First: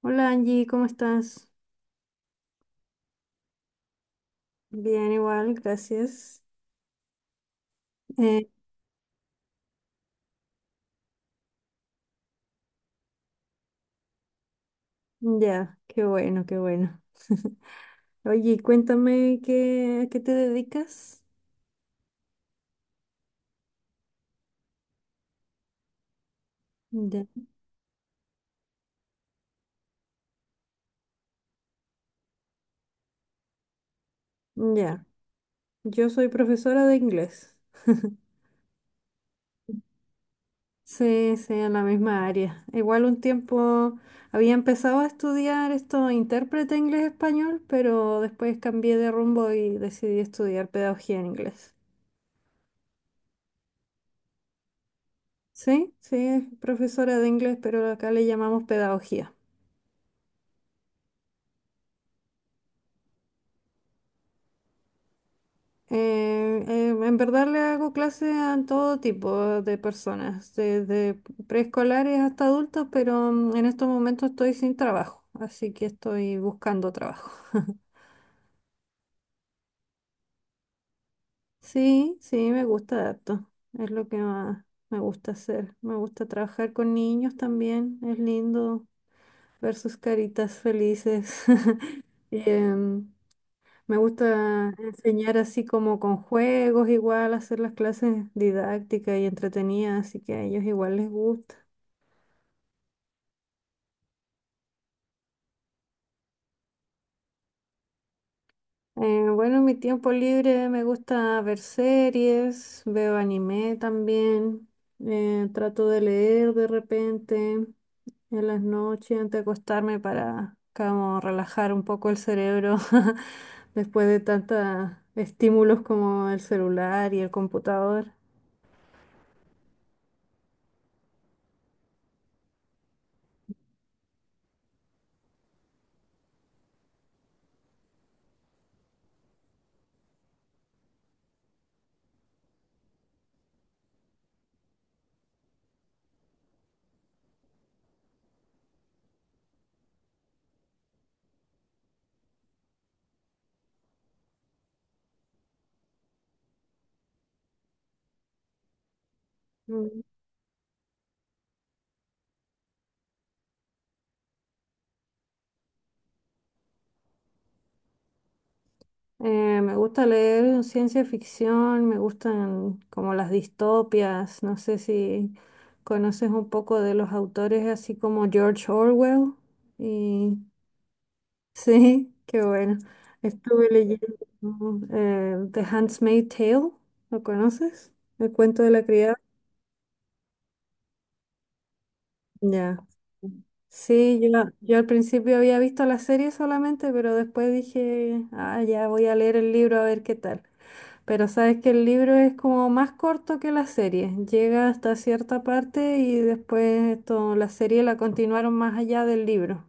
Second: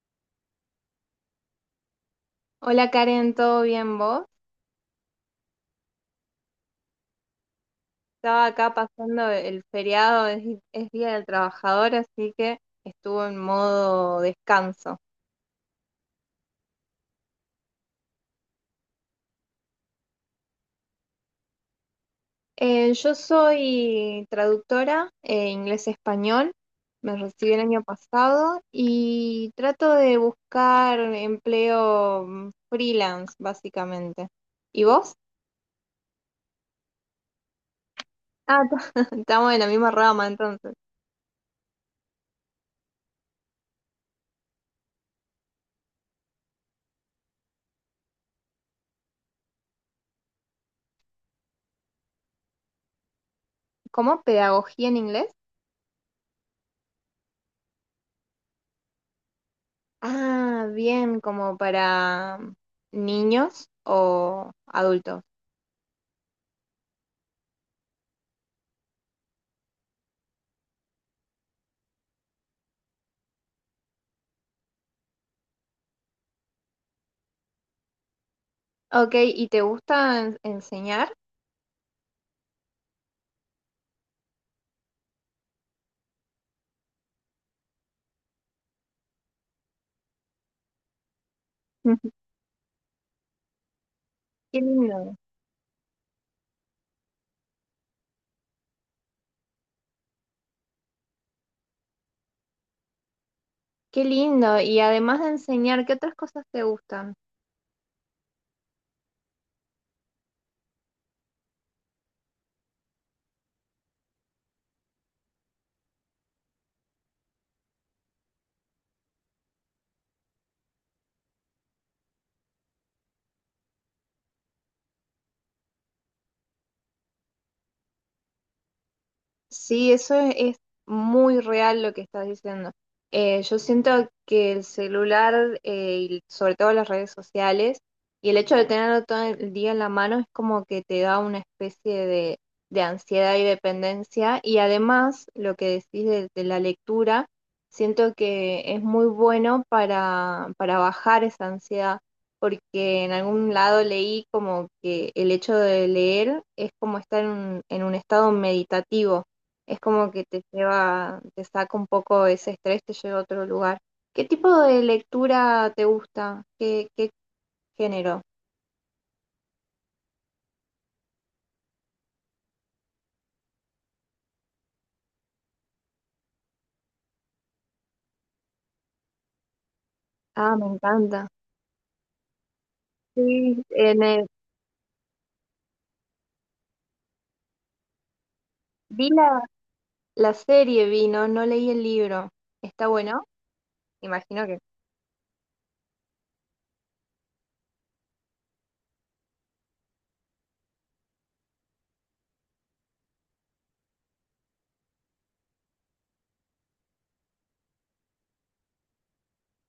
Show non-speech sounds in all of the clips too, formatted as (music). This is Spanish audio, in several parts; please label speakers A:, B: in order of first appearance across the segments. A: Hola Angie, ¿cómo estás?
B: Hola Karen, ¿todo bien vos?
A: Bien, igual, gracias.
B: Estaba
A: Eh,
B: acá pasando el feriado, es Día del Trabajador, así que estuvo en modo descanso.
A: ya, qué bueno, qué bueno. (laughs) Oye, cuéntame a qué te dedicas.
B: Yo soy traductora, inglés-español, me
A: Ya,
B: recibí el año pasado y trato de buscar empleo freelance, básicamente. ¿Y
A: ya.
B: vos?
A: Yo soy profesora de inglés.
B: Ah, (laughs) estamos en la misma rama entonces.
A: Sí, sí, en la misma área. Igual un tiempo había empezado a estudiar esto, intérprete inglés-español, pero después cambié de rumbo y decidí estudiar pedagogía en inglés.
B: ¿Cómo? ¿Pedagogía en inglés?
A: Sí, sí, es profesora de inglés, pero acá le llamamos pedagogía.
B: Ah, bien, como para niños o adultos.
A: En verdad le hago clases a todo tipo de personas, desde preescolares hasta adultos, pero en estos momentos estoy sin trabajo, así que estoy buscando trabajo. (laughs)
B: Ok, ¿y te gusta enseñar?
A: Sí, sí, me gusta harto, es lo que más me gusta hacer. Me gusta trabajar con niños también, es lindo ver sus caritas felices. (laughs)
B: (laughs)
A: Y, Em, Me
B: Qué
A: gusta
B: lindo.
A: enseñar así como con juegos, igual hacer las clases didácticas y entretenidas, así que a ellos igual les gusta.
B: Qué lindo. Y además de enseñar, ¿qué otras cosas te gustan?
A: Bueno, en mi tiempo libre me gusta ver series, veo anime también, trato de leer de repente en las noches antes de acostarme para como relajar un poco el cerebro (laughs) después de tantos estímulos como el celular y el computador.
B: Sí, es muy real lo que estás diciendo. Yo siento que el celular y sobre todo las redes sociales y el hecho de tenerlo todo el día en la mano es como que te da una especie de ansiedad y dependencia. Y además, lo que decís de la lectura, siento que es muy bueno para bajar esa ansiedad, porque en algún lado leí como que el hecho de leer es como estar en un estado meditativo es
A: Mm.
B: como que te lleva, te saca un poco ese estrés, te lleva a otro lugar. ¿Qué tipo de lectura te gusta? ¿Qué género?
A: Me gusta leer ciencia ficción, me gustan como las distopias, no sé si conoces un poco de los autores así como George Orwell. Y
B: Ah, me encanta.
A: (laughs) sí, qué bueno.
B: Sí,
A: Estuve leyendo The Handmaid's Tale, ¿lo conoces? El cuento de la
B: vi
A: criada.
B: la serie, vi, no, no leí el libro.
A: Ya.
B: ¿Está bueno?
A: Sí, yo,
B: Imagino que.
A: yo al principio había visto la serie solamente, pero después dije, ah, ya voy a leer el libro a ver qué tal. Pero sabes que el libro es como más corto que la serie, llega hasta cierta parte y después esto, la serie la continuaron más allá del libro.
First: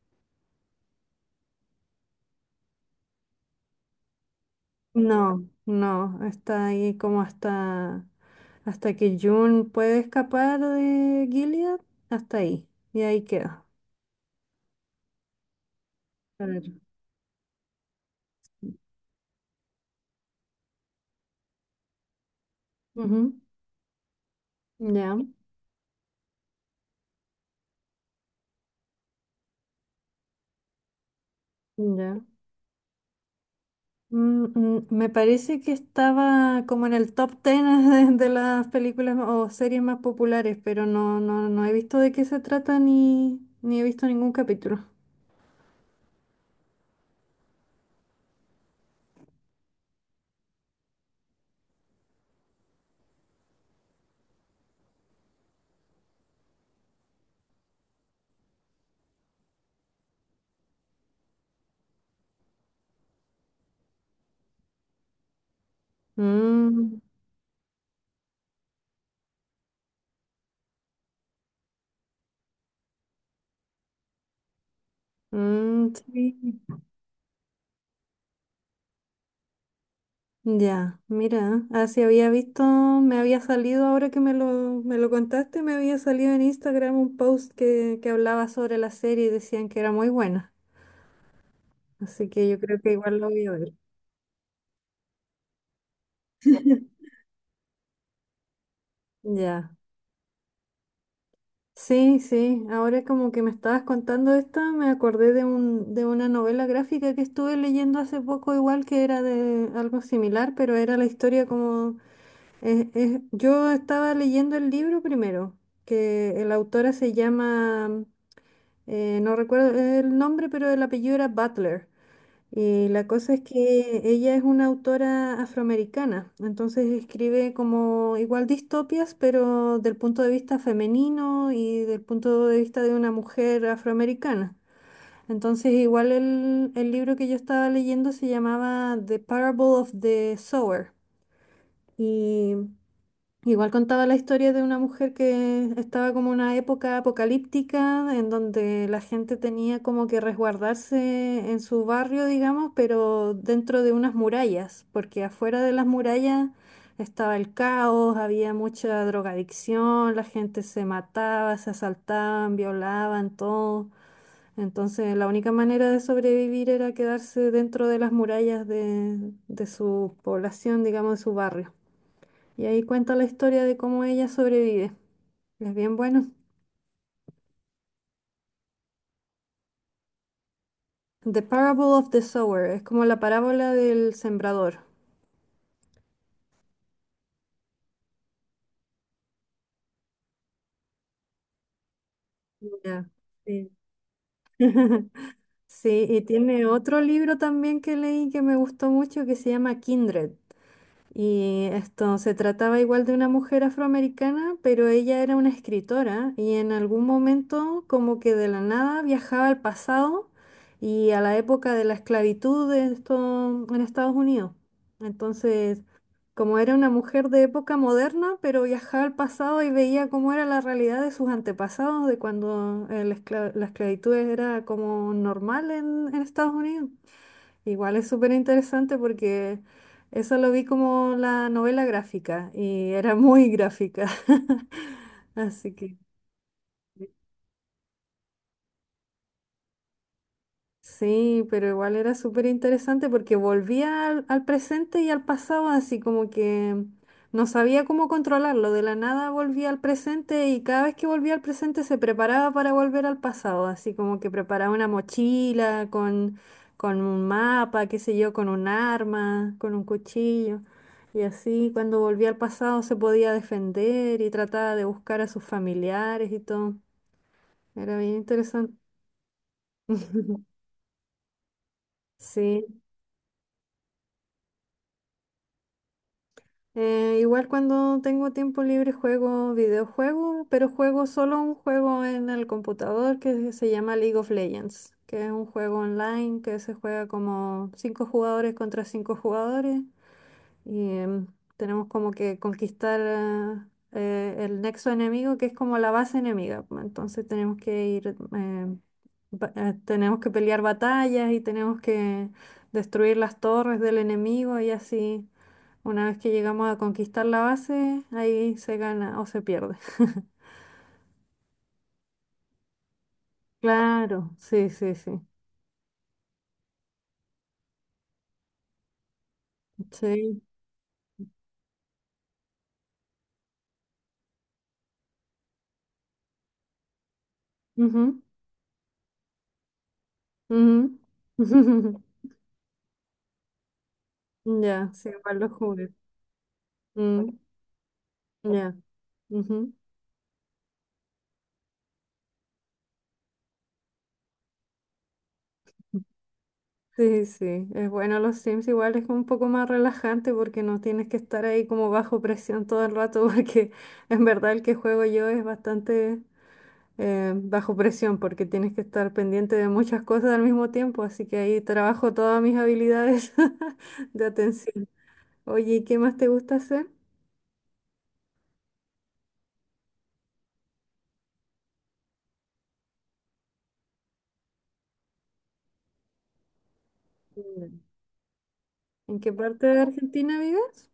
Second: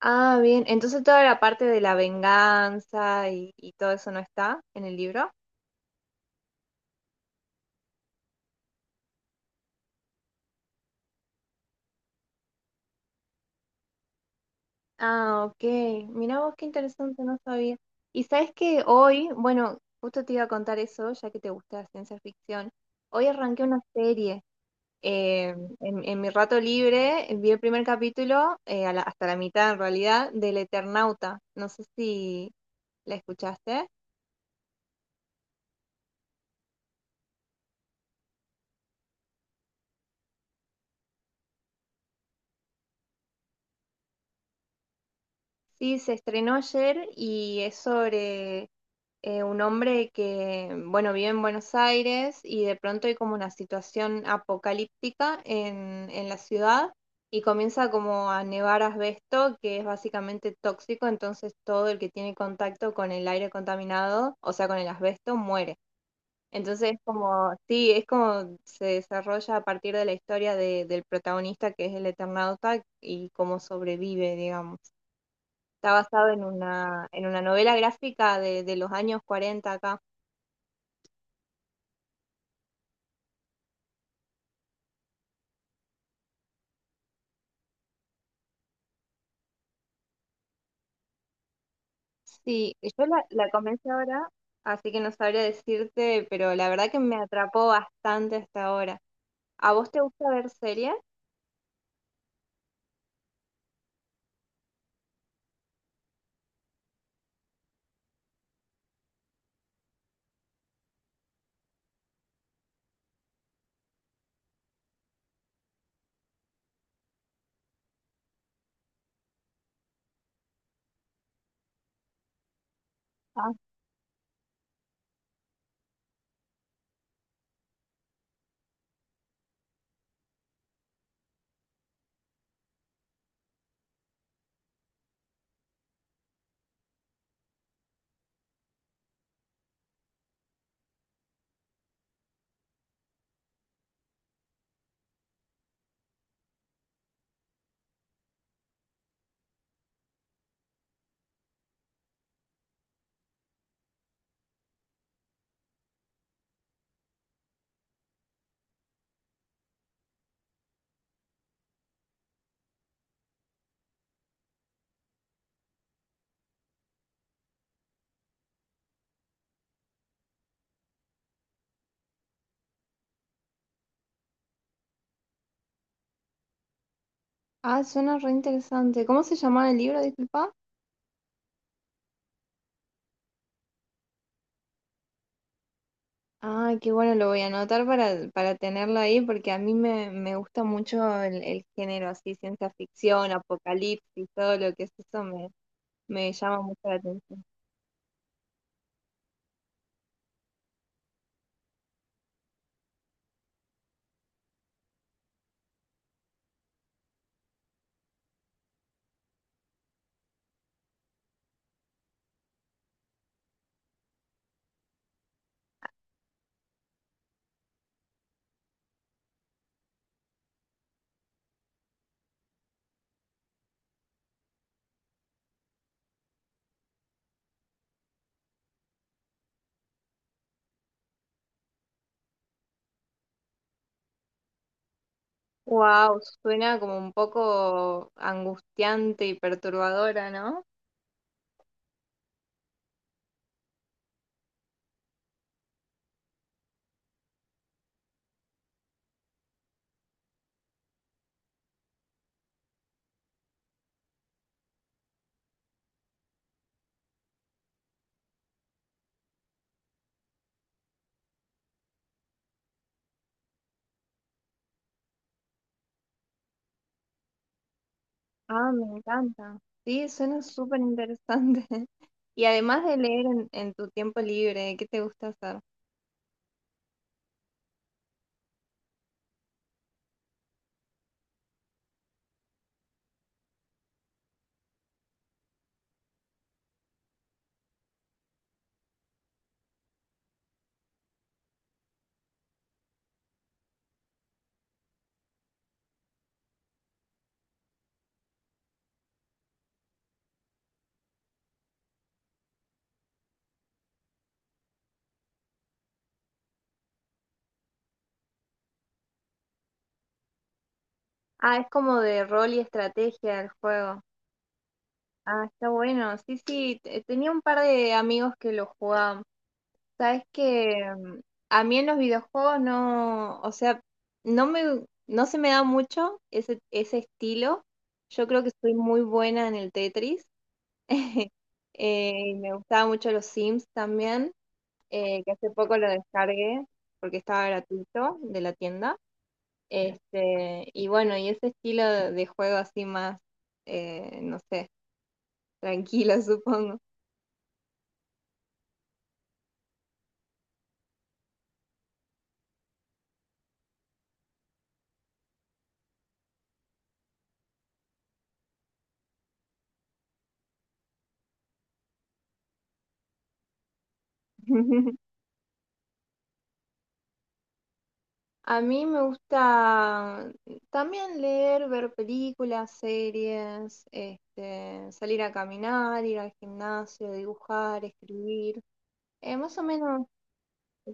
B: Ah, bien. Entonces toda la parte de la venganza y todo eso no está en el libro.
A: No, no, está ahí como hasta, hasta que June puede escapar de Gilead, hasta ahí, y ahí queda.
B: Ah, ok. Mira vos
A: Claro.
B: qué interesante, no sabía. Y sabes que hoy, bueno, justo te iba a contar eso, ya que te gusta la ciencia ficción. Hoy
A: Ujú,
B: arranqué una serie.
A: ya,
B: eh, en mi rato libre vi el primer capítulo, hasta la mitad en realidad, del Eternauta. No sé
A: ya.
B: si la escuchaste.
A: Mm, mm, me parece que estaba como en el top 10 (laughs) de las películas o series más populares, pero no, no, no he visto de qué se trata ni he visto ningún capítulo.
B: Sí, se estrenó ayer y es sobre un hombre que, bueno, vive en Buenos Aires y de pronto hay como una situación apocalíptica en la ciudad y comienza como a nevar asbesto, que es básicamente tóxico, entonces todo el que tiene contacto con el aire contaminado, o sea, con el asbesto, muere. Entonces
A: Mm,
B: es como, sí, es como se desarrolla a partir de la historia del protagonista que es el Eternauta y cómo sobrevive, digamos.
A: mm,
B: Está basado
A: sí.
B: en una novela gráfica de los años 40 acá.
A: Ya, mira, así había visto, me había salido, ahora que me lo contaste, me había salido en Instagram un post que hablaba sobre la serie y decían que era muy buena. Así que yo
B: Sí,
A: creo
B: y
A: que
B: yo
A: igual lo voy a
B: la
A: ver.
B: comencé ahora, así que no sabría decirte, pero la verdad que me atrapó bastante hasta ahora. ¿A
A: Ya.
B: vos te gusta ver series?
A: Sí, sí, ahora como que me estabas contando esto, me acordé de de una novela gráfica que estuve leyendo hace poco, igual que era de algo similar, pero era la historia como... yo estaba leyendo el libro primero, que la autora se llama, no recuerdo el nombre, pero el apellido era Butler. La cosa es
B: Ah,
A: que ella es una autora afroamericana, entonces escribe como igual distopias, pero del punto de vista femenino y del punto de vista de una mujer afroamericana. Entonces igual el libro que yo estaba leyendo se llamaba The Parable of the Sower. Igual contaba la historia de una mujer que estaba como en una época apocalíptica en donde la gente tenía como que resguardarse en su barrio, digamos, pero dentro de unas murallas, porque afuera de las murallas estaba el caos, había mucha drogadicción, la gente se mataba, se asaltaban, violaban, todo. Entonces la única manera de sobrevivir era quedarse dentro de las murallas de su población, digamos, de su barrio. Y ahí cuenta la historia de cómo ella sobrevive. Es bien bueno.
B: ah, suena re interesante. ¿Cómo se llamaba el libro, disculpa?
A: The Parable of the Sower, es como la parábola del sembrador.
B: Ah, qué bueno, lo voy a anotar para tenerlo ahí, porque a mí me gusta mucho el género así, ciencia
A: Ya,
B: ficción,
A: sí.
B: apocalipsis, todo lo que es
A: (laughs) Sí, y
B: me llama
A: tiene
B: mucho la
A: otro libro
B: atención.
A: también que leí que me gustó mucho que se llama Kindred. Y esto se trataba igual de una mujer afroamericana, pero ella era una escritora y en algún momento como que de la nada viajaba al pasado y a la época de la esclavitud de esto en Estados Unidos. Entonces, como era una mujer de época moderna, pero viajaba al pasado y veía cómo era la realidad de sus antepasados, de cuando la esclavitud era como normal en Estados Unidos. Igual es súper interesante porque eso lo vi como la novela gráfica y era muy gráfica. (laughs) Así que
B: Wow, suena como un poco angustiante y perturbadora, ¿no?
A: sí, pero igual era súper interesante porque volvía al presente y al pasado, así como que no sabía cómo controlarlo. De la nada volvía al presente y cada vez que volvía al presente se preparaba para volver al pasado, así como que preparaba una mochila con un mapa, qué sé yo, con un arma, con un cuchillo. Y así cuando volvía al pasado se podía defender y trataba de buscar a sus familiares y todo. Era bien
B: Ah,
A: interesante.
B: me encanta. Sí,
A: (laughs)
B: suena súper interesante. (laughs) Y
A: Sí.
B: además de leer en tu tiempo libre, ¿qué te gusta hacer?
A: Igual cuando tengo tiempo libre juego videojuegos, pero juego solo un juego en el computador que se llama League of Legends, que es un juego online que se juega como cinco jugadores contra cinco jugadores y tenemos como que conquistar el nexo enemigo que es como la base enemiga. Pues, entonces tenemos que ir, eh, tenemos que pelear batallas y tenemos que destruir las torres del enemigo y así. Una vez que llegamos a conquistar la base, ahí se gana o se pierde. (laughs)
B: Ah, es como de rol y estrategia el juego.
A: Claro, sí, sí, sí.
B: Ah, está bueno. Sí, sí, tenía un par de amigos que lo jugaban. Sabes
A: Sí.
B: que a mí en los videojuegos no, o sea, no me, no se me da mucho ese estilo.
A: Ujú,
B: Yo creo que soy muy buena en el Tetris.
A: ujú.
B: (laughs)
A: (laughs)
B: Y me gustaba mucho los Sims también,
A: Ya, sí,
B: que
A: igual
B: hace
A: los
B: poco
A: jugué.
B: lo descargué porque
A: Mm,
B: estaba gratuito de la
A: ya.
B: tienda.
A: Ujú.
B: Este, y bueno, y ese estilo de juego así más, no sé, tranquilo, (laughs) supongo.
A: Sí, sí. Es bueno los Sims, igual es un poco más relajante porque no tienes que estar ahí como bajo presión todo el rato, (laughs) porque en verdad el que juego yo es bastante bajo presión porque tienes que estar pendiente de muchas cosas al mismo tiempo, así que ahí trabajo todas mis habilidades (laughs) de atención.
B: (laughs)
A: Oye, ¿y qué más te gusta hacer?
B: A mí me gusta también leer, ver películas, series, este, salir a caminar, ir al gimnasio,
A: Mm.
B: dibujar, escribir.
A: ¿En qué
B: Más o
A: parte de
B: menos,
A: Argentina vives?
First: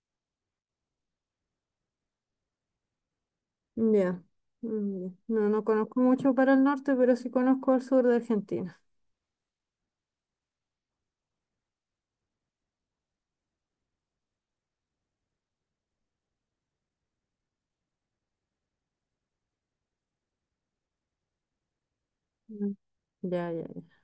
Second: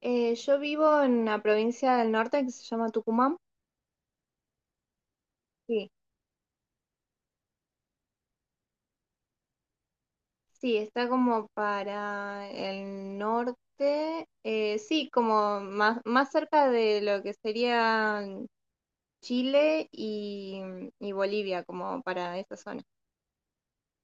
B: yo vivo en una provincia del norte que se llama Tucumán.
A: Ya, mm, ya. No, no
B: Sí,
A: conozco mucho para el norte, pero sí conozco el sur de Argentina.
B: sí, está como para el norte, sí, como más, más cerca de lo que sería Chile y Bolivia, como para esa
A: Mm.
B: zona.
A: Ya, ya, ya.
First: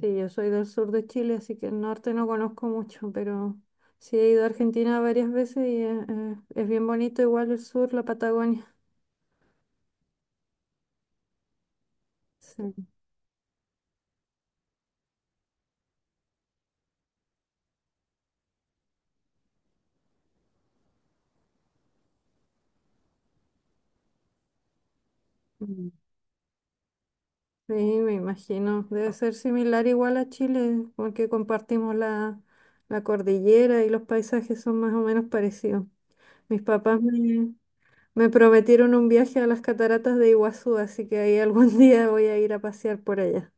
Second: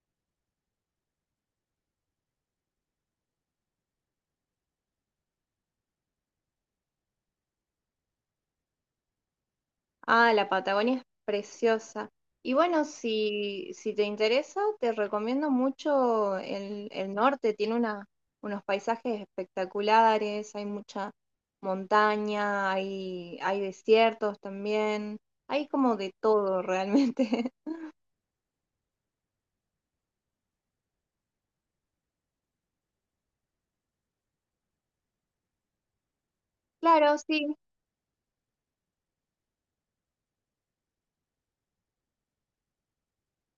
A: Sí, yo soy del sur de Chile, así que el norte no conozco mucho, pero sí he ido a Argentina varias veces y es bien bonito igual el sur, la Patagonia.
B: Ah, la Patagonia es preciosa. Y bueno,
A: Sí.
B: si te interesa, te recomiendo mucho el norte. Tiene una, unos paisajes espectaculares, hay mucha montaña, hay desiertos también. Hay como de todo realmente. (laughs)
A: Sí, me imagino. Debe ser similar igual a Chile, porque compartimos la cordillera y los paisajes son más o menos parecidos. Mis papás
B: Claro,
A: me,
B: sí.
A: me prometieron un viaje a las cataratas de Iguazú, así que ahí algún (laughs) día voy a ir a pasear por allá.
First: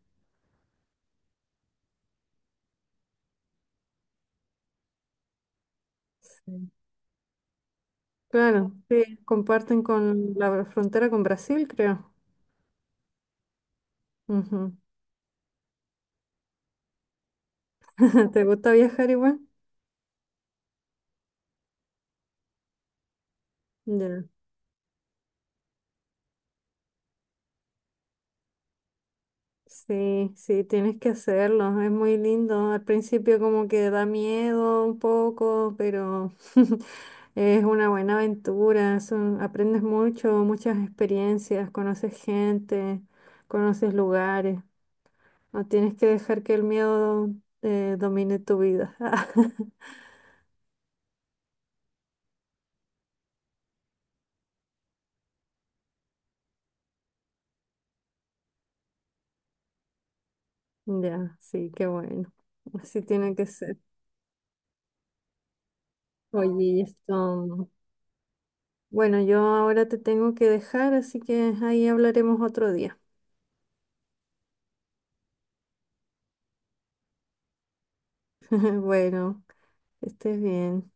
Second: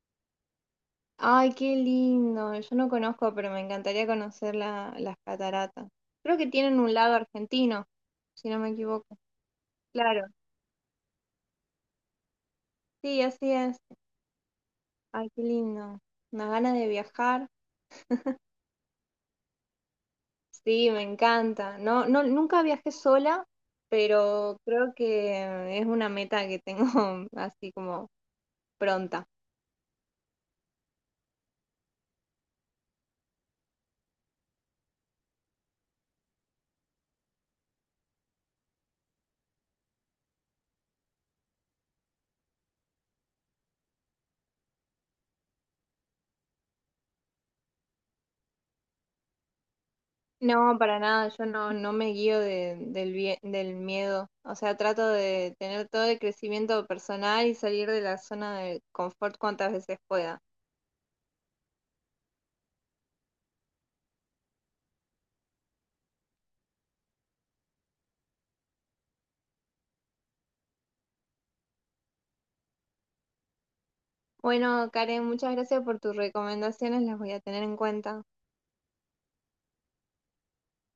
B: Ay, qué lindo. Yo no conozco, pero me encantaría conocer las cataratas. Creo que
A: Sí.
B: tienen un lado argentino, si no me
A: Claro,
B: equivoco.
A: sí, comparten
B: Claro,
A: con la frontera con Brasil, creo.
B: sí, así es.
A: Ujú.
B: Ay, qué lindo. Una gana de viajar.
A: (laughs) ¿Te gusta viajar igual?
B: Sí, me encanta. No, no, nunca viajé sola,
A: Ya.
B: pero creo que es una meta que tengo (laughs) así como pronta.
A: Sí, sí, tienes que hacerlo, es muy lindo. Al principio como que da miedo un poco, pero (laughs) es una buena aventura, son- aprendes mucho, muchas experiencias, conoces gente, conoces lugares. No tienes que dejar que el miedo domine tu vida. (laughs)
B: No, para nada, yo no, no me guío del miedo. O sea, trato de tener todo el crecimiento personal y salir de la zona de confort cuantas veces pueda.
A: Ya, sí, qué bueno. Así tiene que ser. Oye, esto. Bueno, yo ahora te tengo que dejar, así que ahí hablaremos otro día.
B: Bueno, Karen, muchas gracias por tus recomendaciones, las voy a tener en cuenta.
A: (laughs) Bueno. Que estés bien.